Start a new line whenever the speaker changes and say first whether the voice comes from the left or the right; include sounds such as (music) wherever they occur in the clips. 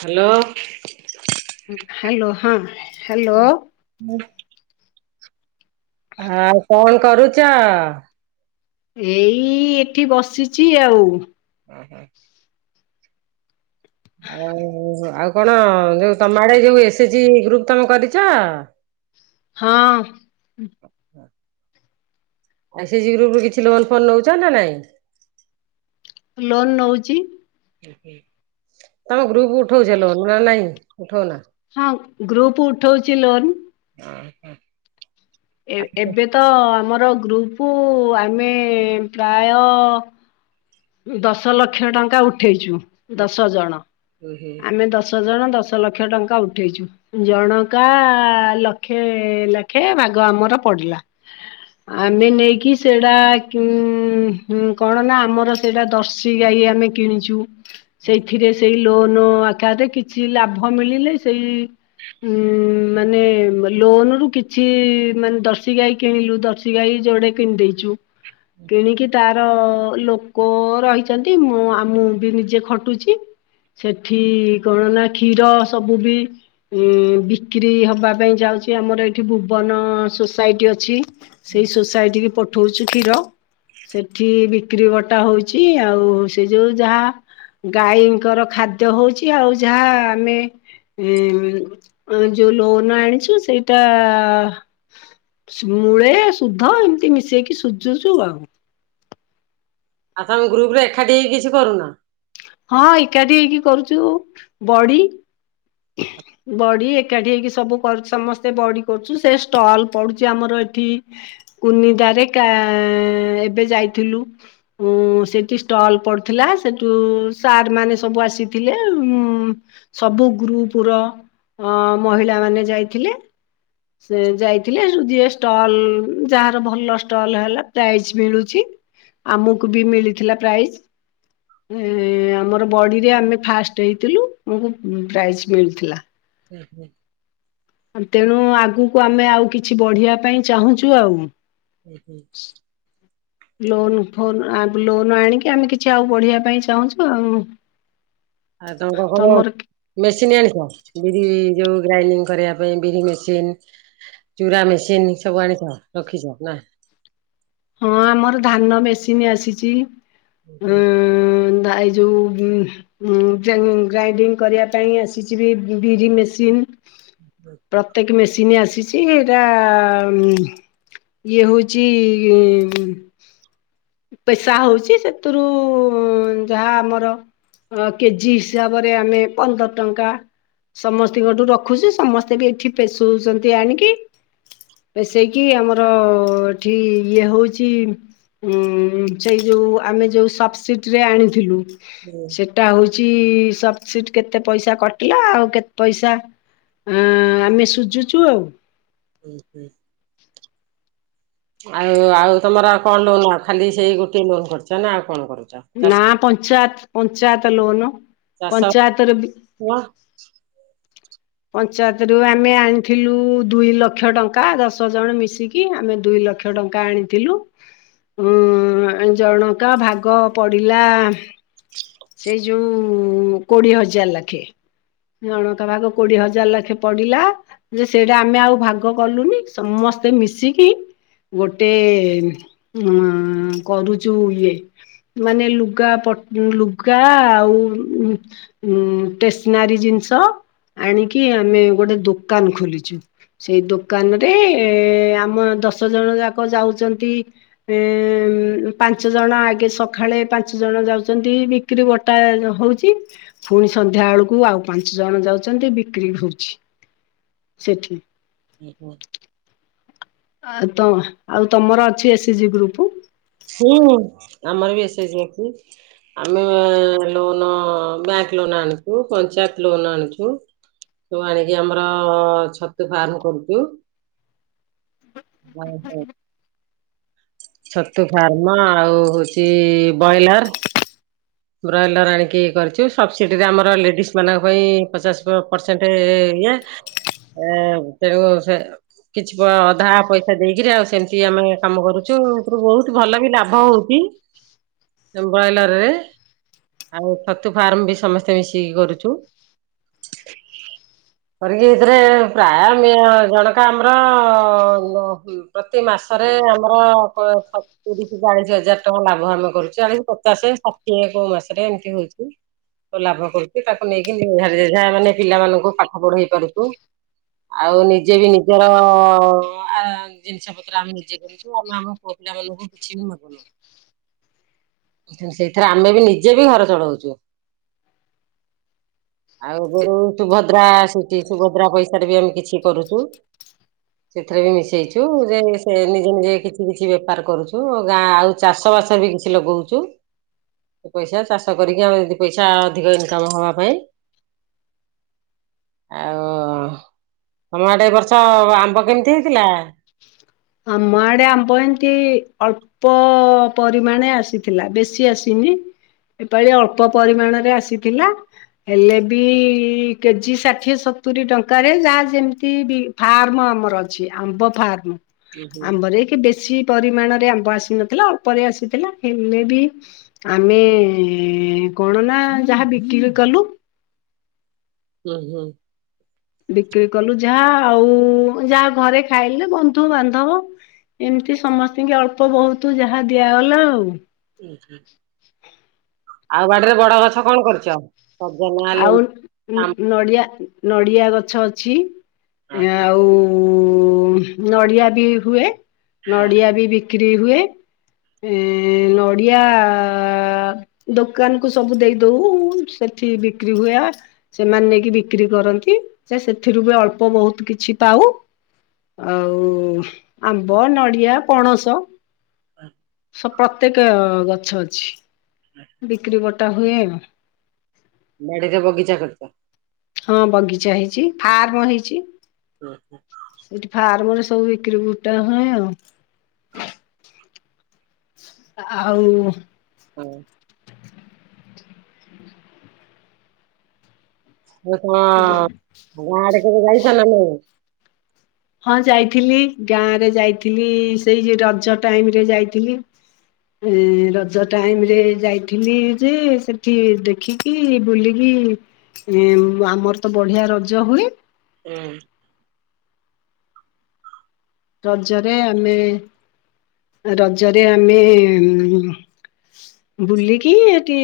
right: Hello.
left: ହୁଁ hello, ହଁ hello.
right: (unintelligible) ହଁ ଆଉ କଲ କଣ କରୁଚ?
left: ଏଇ ଏଠି ବସିଛି ଆଉ।
right: ଓ ହୁଁ। ଆଉ ଆଉ କଣ ଯୋଉ ତମ ଆଡେ ଯୋଉ ଏସ୍ ଜି ଗ୍ରୁପ୍ ତମେ କରିଛ?
left: ହଁ।
right: ଏସିଜି ଗ୍ରୁପ୍ ରୁ କିଛି ଲୋନ ଫୋନ ନଉଛ ନା ନାଇଁ?
left: ଲୋନ୍ ନଉଛି।
right: ତମ ଗ୍ରୁପ୍ ଉଠଉଛ ଲୋନ୍ ନା ନାଇଁ ଉଠଉନା?
left: ହଁ ଗ୍ରୁପ୍ ଉଠଉଛି ଲୋନ୍।
right: (unintelligible)
left: ଏ
right: ଓହୋ।
left: ଏବେ ତ ଆମର ଗ୍ରୁପ୍ ଆମେ ପ୍ରାୟ ଦଶ ଲକ୍ଷ ଟଙ୍କା ଉଠେଇଛୁ, ଦଶ ଜଣ।
right: ହୁଁ ହୁଁ
left: ଆମେ ଦଶ ଦଶ ଜଣ ଦଶ ଲକ୍ଷ ଟଙ୍କା ଉଠେଇଛୁ। ଜଣକା ଲକ୍ଷେ ଲକ୍ଷେ ଭାଗ ଆମର ପଡିଲା। ଆମେ ନେଇକି ସେଇଟା ଉ କଣ ନା ଆମର ସେଟା ଦର୍ଶୀ ଗାଈ ଆମେ କିଣିଛୁ ସେଇଥିରେ ସେଇ ଲୋନ ଆକାରରେ କିଛି ଲାଭ ମିଳିଲେ ସେଇ ଉ ମାନେ ଲୋନ ରୁ କିଛି ମାନେ ଦର୍ସି ଗାଈ କିଣିଲୁ ଦର୍ସି ଗାଈ ଯୋଡେ କିଣିଦେଇଛୁ। କିଣିକି ତାର ଲ କ ରହିଛନ୍ତି ମୁଁ ମୁଁ ବି ନିଜେ ଖଟୁଛି। ସେଠି କଣ ନା କ୍ଷୀର ସବୁ ବି ଉଁ ବିକ୍ରି ହବା ପାଇଁ ଯାଉଛି ଆମର ଏଇଠି ଭୁବନ ସୋସାଇଟି ଅଛି। ସେଇ ସୋସାଇଟି କି ପଠଉଛୁ କ୍ଷୀର। ସେଠି ବିକ୍ରି ବ ଟା ହଉଛି ଆଉ ସେ ଯୋଉ ଯାହା ଗାଈଙ୍କର ଖାଦ୍ୟ ହଉଛି ଆଉ ଯାହା ଆମେ ଉଁ ଯୋଉ ଲୋନ୍ ଆଣିଛୁ ସେଇଟା ମୂଳେ ସୁଧ ଏମିତି ମିଶେଇକି ସୁଝୁଛୁ ଆଉ।
right: ଆଉ ତମ ଗ୍ରୁପ୍ ରେ ଏକାଠି ହେଇ କିଛି କରୁନ?
left: ହଁ ଏକାଠି ହେଇକି କରୁଛୁ ବଢି। ହ ବଢି ଏକାଠି ହେଇକି ସବୁ କରୁ ସମସ୍ତେ ବଢି କରୁଛୁ ସେ ଷ୍ଟଲ୍ ପଡୁଛି ଆମର ଏଠି। କୁନି ଦ୍ଵାରକା ଏବେ ଯାଇଥିଲୁ। ଉ ସେଠି ଷ୍ଟଲ୍ ପଡିଥିଲା ସେଠୁ ସାର୍ ମାନେ ସବୁ ଆସିଥିଲେ ଉ ସବୁ ଗୁପ୍ ର ଅ ମହିଳା ମାନେ ଯାଇଥିଲେ। ସେ ଯାଇଥିଲେ ସେ ଯିଏ ଷ୍ଟଲ୍ ଯାହାର ଭଲ ଷ୍ଟଲ୍ ହେଲା ପ୍ରାଇଜ୍ ମିଳୁଛି। ଆମକୁ ବି ମିଳିଥିଲା ପ୍ରାଇସ୍। ଆମର ବଡିରେ ଆମେ ଫାଷ୍ଟ ହେଇଥିଲୁ ଆମକୁ ପ୍ରାଇଜ୍ ମିଳିଥିଲା।
right: ହୁଁ ହୁଁ
left: ତେଣୁ ଆଗକୁ ଆମେ ଆଉ କିଛି ବଢିବା ପାଇଁ ଚାହୁଁଛୁ ଆଉ।
right: ହୁ ହୁଁ
left: ଲୋନ୍ ଫୋନ୍ ଆ ଲୋନ୍ ଆଣିକି ଆମେ କିଛି ଆଉ ବଢ଼ିବା ପାଇଁ ଚାହୁଁଛୁ ଆଉ।
right: ଆ
left: ତମର
right: (unintelligible) ମେସିନ୍ ଆଣିଛ ବିରି ଯୋଉ ଗ୍ରାଇଣ୍ଡିଙ୍ଗ କରିବା ପାଇଁ ବିରି ମେସିନ୍? ଚୁରା ମେସିନ୍ ସବୁ ଆଣିଥା ରଖିଛଅ ନା?
left: ହଁ ଆମର ଧାନ ମେସିନ୍ ଆସିଛି
right: ହୁଁ
left: ଉ
right: ହୁଁ
left: ଯଉ ଗ୍ରାଇଣ୍ଡିଙ୍ଗ କରିବା ପାଇଁ ଆସିଛିି ବିରି ମେସିନ।
right: ହ
left: ପ୍ରତ୍ୟେକ ମେସିନ୍ ଆସିଛି ଏଇଟା ଇଏ ହେଉଛି ଉମ୍ ପେସା ହଉଛି ସେଥିରୁ ଯାହା ଆମର ଅ କେଜି ହିସାବରେ ଆମେ ପନ୍ଦର ଟଙ୍କା। ସମସ୍ତଙ୍କଠୁ ରଖୁଛି ସମସ୍ତେ ବି ଏଠି ପେଶୁଛନ୍ତି ଆଣିକି। ବସେଇକି ଆମର ଏଠି ଇଏ ହଉଛି ଉ ସେଇ ଯୋଉ ଆମେ ଯୋଉ ସବସିଟିରେ ଆଣିଥିଲୁ।
right: ହୁଁ
left: ଟା ହଉଛି ସବସିଡି କେତେ ପଇସା କଟିଲା ଆଉ କେତେ ପଇସା ଆଁ ଆମେ ସୁଝୁଛୁ ଆଉ।
right: ହୁଁ ହୁଁ ଆଉ ଆଉ ତମର ଆଉ କଣ ଲୋନ ଆ ଖାଲି ସେଇ ଗୋଟେ ଲୋନ କରିଛ ନା ଆଉ କଣ କରି
left: ନା ପଞ୍ଚାୟତ ପଞ୍ଚାୟତ ଲୋନ ପଞ୍ଚାୟତରେ
right: ହଁ
left: ପଞ୍ଚାୟତରୁୁ ଆମେ ଆଣିଥିଲୁ ଦୁଇ ଲକ୍ଷ ଟଙ୍କା ଦଶ ଜଣ ମିଶିକି। କି ଆମେ ଦୁଇ ଲକ୍ଷ ଟଙ୍କା ଆଣିଥିଲୁ। ହୁଁ ଜଣକା ଭାଗ ପଡିଲା। ସେଇ ଯୋଉ କୋଡିଏ ହଜାର ଲେଖେ ଜଣକା ଭାଗ କୋଡିଏ ହଜାର ଲେଖେ ପଡିଲା। ଯେ ସେଇଟା ଆମେ ଆଉ ଭାଗ କଲୁନି ସମସ୍ତେ ମିଶିକି ଗୋଟେ ଅନ୍ କରୁଛୁ ଇଏ। ମାନେ ଲୁଗା ପ ଲୁଗା ଆଉ ଉଁ ଷ୍ଟେଶନାରୀ ଜିନିଷ ଆଣିକି ଆମେ ଗୋଟେ ଦୋକାନ ଖୋଲିଛୁ। ସେଇ ଦୋକାନରେ ଆମ ଦଶ ଜଣ ଯାକ ଯାଉଛନ୍ତି। ଉ ପାଞ୍ଚ ଜଣ ଆଗେ ସକାଳେ ପାଞ୍ଚ ଜଣ ଯାଉଛନ୍ତି। ବିକ୍ରି ବଟା ହଉଛି ପୁଣି ସନ୍ଧ୍ୟା ବେଳକୁ ଆଉ ପାଞ୍ଚ ଜଣ ଯାଉଛି। ଅଛନ୍ତି ବିକ୍ରି ହଉଛି ସେଠି
right: ଓ ହ
left: ଆ ତ ଆଉ ତମର ଅଛି ଏସ୍ଏଜିି ଗ୍ରୁପ।
right: ହୁଁ ଆମର ବି ଏସ ଯି ଅଛି। ଆମେ ଲୋନ୍ ବ୍ୟାଙ୍କ ଲୋନ ଆଣିଛୁ ପଞ୍ଚାୟତ ଲୋନ୍ ଆଣିଛୁ। ତୁ ଆଣିକି ଆମର ଛତୁ ଫାର୍ମ କରୁଛୁ। ହ ହ ଛତୁ ଫାର୍ମ ଆଉ ହଉଛି ବ୍ରଏଲର। ବ୍ରଏଲର ଆଣିକି କରିଛୁ ସବସିଡି ଆମର ଲେଡିସ୍ ମାନଙ୍କ ପାଇଁ ପଚାଶ ପରସେଣ୍ଟ ଇଏ (unintelligible) କିଛି ଅଧା ପଇସା ଦେଇକିରି ଆଉ ସେମିତି ଆମେ କାମ କରୁଛୁ ବହୁତ ଭଲ ବି ଲାଭ ହଉଛି।
left: ହ
right: ବ୍ରଏଲର ରେ ଆଉ ଛତୁ ଫାର୍ମ ବି ସମସ୍ତେ ମିଶିକି କରୁଛୁ।
left: ହ
right: କରିକି ଏଥିରେ ପ୍ରାୟ ଆମେ ଜଣକ ଆମର ପ୍ରତି ମାସରେ ଆମର ହବ ତିରିଶି ଚାଳିଶି ହଜାର ଟଙ୍କା ଲାଭ ଆମେ କରୁଚୁ ଆମେ ପଚାଶେ ଷାଠିଏ କୋଉ ମାସରେ ଏମିତି ହଉଚି। ଲାଭ କରୁଚୁ ତାକୁ ନେଇକି ଯାହା ମାନେ ପିଲାମାନାନଙ୍କୁ ପାଠ ପଢେଇ ପାରୁଚୁ। ଆଉ ନିଜେ ବି ନିଜର ଆଉ ଜେ ପଇସା ପତ୍ର ଆମେ ନିଜେ କରୁଚୁ ଆମ (unintelligible) ଆମ ପୁଅ ପିଲା ମଙ୍କୁ କିଛି ବି ମୁନୁ ସେଇଥିରେ ଆମେ ବି ନିଜେ ବି ଘର ଚଳଉଚୁ। ଆଉ ସୁଭଦ୍ରାଠ (unintelligible) ସୁଭଦ୍ରା ପଇସାରେ ବି ଆମେ କିଛି କରୁଛୁ
left: ହଁ (unintelligible)
right: ସେଥିରେ ବି ମିଶେଇଚୁ ଯେ ସେ ନିଜେ ନିଜେ କିଛି କିଛି ବେପାର କରୁଚୁ ଗାଁ ଆଉ ଚାଷ ବାସ ବି କିଛି ଲଗଉଚୁ। ପଇସା ଚାଷ କରିକି ଆମେ ଦି ପଇସା ଅଧିକ ଇନକମ ହବା ପାଇଁ। ଆଉ ତମ ଆଡେ ଏ ବର୍ଷ ଆମ୍ବ କେମିତି ହେଇଥିଲା?
left: ଆମଆଡେ ଆବ ଏନ୍ତିତି ଅଳ୍ ପ ପରିମାଣେ ଆସିଥିଲା ବେଶୀ ଆସିନି। ଏପାଳି ଅଳ୍ପ ପରିମାଣରେ ଆସିଥିଲା। ହେଲେ ବି କେଜି ଷାଠିଏ ସତୁରି ଟଙ୍କାରେ ଯାହା ଯେମିତିବି ଫାର୍ମ ଆମର ଅଛି ଆମ୍ବ ଫାର୍ମ।
right: ଉଁ ହୁଁ
left: ଆମ୍ବରେ କି ବେଶୀ ପରିମାଣରେ ଆମ୍ବ ଆସିନଥିଲା ଅପ୍ଲରେ ଆସିଥିଲା ଏମ ବି ଆମେ କଣ ନା ଯାହା ବିକ୍ରି କଲୁ
right: ହୁଁ ହୁଁ।
left: ବିକ୍ରି କଲୁ ଯାହା ଆଉ ଯାହା ଘରେ ଖାଇଲୁ ବନ୍ଧୁବାନ୍ଧବ ଏମିତି ସମସ୍ତିଙ୍କି ଅଳ୍ପ ବହୁତ ଯାହା ଦିଆଗଲା ଆଉ।
right: ଉ ହୁଁ। ଆଉ ବାଡିରେ ବଡ ଗଛ କଣ କରିଚ?
left: ଆଉ ନଡ଼ିଆ ନଡ଼ିଆ ଗଛ ଅଛି ଆଉ ଉ ନଡିଆ ବି ହୁଏ ନଡିଆ ବି ବିକ୍ରି ହୁଏ। ଏ ନଡ଼ିଆ ଦୋକାନକୁ ସବୁ ଦେଇ ଦଉ ସେଠି ବିକ୍ରି ହୁଏ। ସେମାନେ ନେଇକି ବିକ୍ରି କରନ୍ତି ସେ ସେଥିରୁ ବି ଅଳ୍ପ ବହୁତ କିଛି ପାଉ। ଆଉ ଆମ୍ବ, ନଡ଼ିଆ, ପଣସ
right: ହ (unintelligible)
left: ସ ପ୍ରତ୍ୟେକ ଗଛ ଅଛି।
right: ହୁଁ।
left: ବିକ୍ରି ବଟା ହୁଏ ଆଉ।
right: ବାଡ଼ିରେ ବଗିଚା କରିଚ?
left: ହଁ ବଗିଚା ହେଇଚି ଫାର୍ମ ହେଇଛି।
right: ହୁଁ ହୁଁ।
left: ସେଇଠି ଫାର୍ମ ରେ ସବୁ ବିକ୍ରି ବୁଟା ହୁଏ ଆଉ।
right: ହଁ (unintelligible)
left: ଆ ଆଉ
right: ହୁଁ। ହଁ (unintelligible) ଗାଁ ଆଡେ କେବେ ଯାଇଥିଲ ନା ନାହିଁ।
left: ହଁ ଯାଇଥିଲି ଗାଁରେ ଯାଇଥିଲି ସେଇ ଯୋଉ ରଜ ଟାଇମ ରେ ଯାଇଥିଲି। ଏ ରଜ ଟାଇମ୍ ରେ ଯାଇଥିଲି ଯେ ସେଠି ଦେଖି କି ବୁଲିକି ଆମର ତ ବଢିଆ ରଜ ହୁଏ।
right: ଉଁ।
left: ରଜରେ ଆମେ ରଜରେ ଆମେ ବୁଲିକି ଏଠି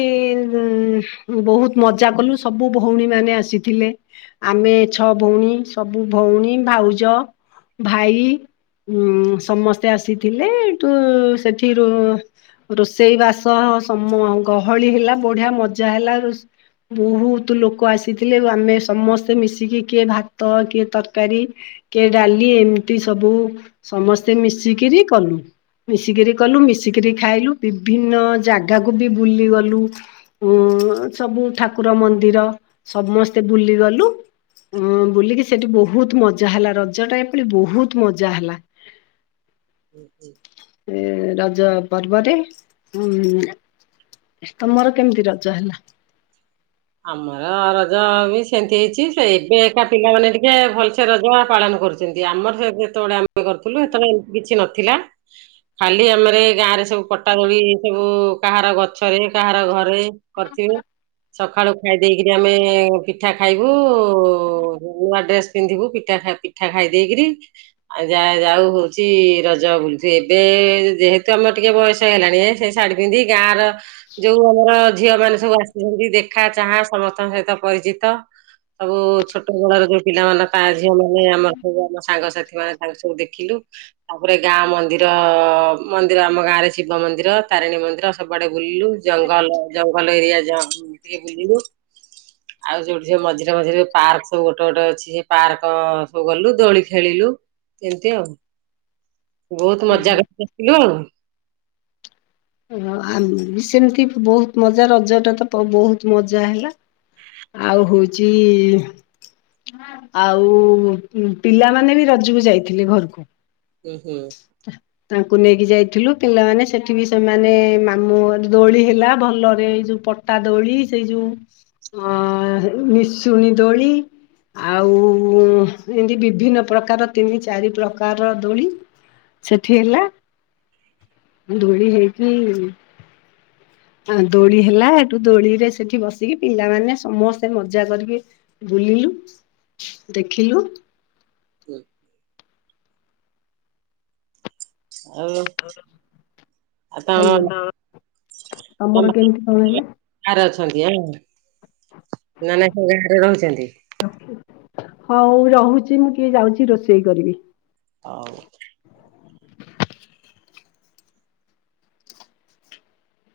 left: ବହୁତ ମଜା କଲୁ ସବୁ ଭଉଣୀ ମାନେ ଆସିଥିଲେ। ଆମେ ଛଅ ଭଉଣୀ, ସବୁ ଭଉଣୀ, ଭାଉଜ, ଭାଇ। ଉୁଁ ସମସ୍ତେ ଆସିଥିଲେ ଏଠୁ ସେଠିରୁ ରୋଷେଇ ବାସ ସମ ଗହଳି ହେଲା ବଢିଆ ମଜା ହେଲା। ରୋ ବହୁତ ଲୋକ ଆସିଥିଲେ। ଆମେ ସମସ୍ତେ ମିଶିକି କିଏ ଭାତ କିଏ ତରକାରୀ କିଏ ଡାଲି ଏମିତି ସବୁ ସମସ୍ତେ ମିଶିକିରି କଲୁ। ମିଶିକିରି କଲୁ, ମିଶିକରି ଖାଇଲୁ ବିଭିନ୍ନ ଜାଗାକୁ ବି ବୁଲି ଗଲୁ। ଉଁ ସବୁ ଠାକୁର ମନ୍ଦିର ସମସ୍ତେ ବୁଲିଗଲୁ। ଉଁ ବୁଲିକି ସେଠି ବହୁତ ମଜା ହେଲା। ରଜ ଟା ଏଥର ବହୁତ ମଜା ହେଲା।
right: ହୁଁ ହୁଁ।
left: ଏ ରଜ ପର୍ବରେ ଉଁ। ତମର କେମିତି ରଜ ହେଲା?
right: ଆମର ରଜ ବି ସେମତି ହେଇଛି ସେ ଏବେ ଏକା ପିଲାମାନେ ଟିକେ ଭଲସେ ରଜ ପାଳନ କରୁ ଯେମିତି ଆମର ଯେତେବେଳେ ଆମେ କରୁଥିଲୁ ସେତେବେଳେ ଏମିତି କିଛି ନ ଥିଲା। ଖାଲି ଆମର ଏ ଗାଁରେ ସବୁ ପଟା ଦୋଳି ସବୁ କାହାର ଗଛରେ କାହାର ଘରେ କରିଥିବେ। ସକାଳୁ ଖାଇ ଦେଇକିରି ଆମେ ପିଠା ଖାଇବୁ, ନୂଆ ଡ୍ରେସ୍ ପିନ୍ଧିବୁ, ପିଠା ପିଠା ଖାଇ ଦେଇକିରି ଆଉ ଯା-ଯାଉ ହଉଚି ରଜ ବୁଲି। ଏବେ ଯେହେତୁ ଆମର ଟିକେ ବୟସ ହେଲାଣି ହେ ସେ ସାଢୀ ପିନ୍ଧି ଗାଁ ର ଯୋଉ ଆମର ଝିଅ ମାନେ ସବୁ ଆସିଚନ୍ତି ଦେ ଦେଖା ଚାହା ସମସ୍ତଙ୍କ ସହିତ ପରିଚିତ। ସବୁ ଛୋଟବେଳର ଯୋଉ ପିଲାମାନଙ୍କ ଗାଁ ଝିଅ ମାନେ ଆମର ସବୁ ଆମ ସାଙ୍ଗସାଥି ମାନେ ତାଙ୍କୁ ସବୁ ଦେଖିଲୁ। ତା ପରେ ଗାଁ ମନ୍ଦିର ମନ୍ଦିର ଆମ ଗାଁରେ ଶିବ ମନ୍ଦିର, ତାରିଣୀ ମନ୍ଦିର ସବୁଆଡେ ବୁଲିଲୁ। ଜଙ୍ଗଲ ଜଙ୍ଗଲ ଏରିଆ ଟିକେ ବୁଲିଲୁ।
left: (inaudible)
right: ଆଉ ଯୋଉଠି ସବୁ ମଝିରେ ମଝିରେ ପାର୍କ ସବୁ ଗୋଟେ ଗୋଟେ ଅଛି। ସେ ପାର୍କ ସବୁ ଗଲୁ ଦୋଳି ଖେଳିଲୁ। ଏମିତି ଆଉ।
left: (inaudible)
right: ବହୁତ ମଜା
left: ଓହୋ
right: କରି ଆସିଲୁ ଆଉ।
left: ଓହୋ ସେମିତି ବହୁତ ମଜା ରଜ ଟା ତ ବହୁତ ମଜା ହେଲା। ଆଉ ହଉଚି ଆଉ ପିଲାମାନେ ବି ରଜକୁ ଯାଇଥିଲେ ଘରକୁ।
right: ଉଁ ହୁଁ।
left: ତାଙ୍କୁ ନେଇକି ଯାଇଥିଲୁ। ପିଲାମାନେ ସେଠି ବି ସେମାନେ ମାମୁଁ ଦୋଳି ହେଲା ଭଲରେ। ଏଇ ଯୋଉ ପଟା ଦୋଳି ସେଇ ଯୋଉ ଅ ନିଶୁଣୀ ଦୋଳି। ଆଉ ଏମିତି ବିଭିନ୍ନ ପ୍ରକାର ତିନି ଚାରି ପ୍ରକାରର ଦୋଳି। ସେଠି ହେଲା ଦୋଳି ହେଇକି ଆଉ ଦୋଳି ହେଲା ସେଠୁ ଦୋଳିରେ ସେଠି ବସିକି ପିଲାମାନେ ସମସ୍ତେ ମଜା କରିବେ। ବୁଲିଲୁ, ଦେଖିଲୁ।
right: ହୁ ଆଉ ଆ
left: ହାଲୋ ତମର
right: (unintelligible)
left: କେମିତି କଣ ହେଲା?
right: ଗାରେ ଅଛନ୍ତି ଆ ନ ନା ସେ ଗାଁରେ ରହୁଛନ୍ତି
left: ହଉ ରହୁଛି ମୁଁ କିଏ ଯାଉଛି ରୋଷେଇ କରିବି
right: ହଉ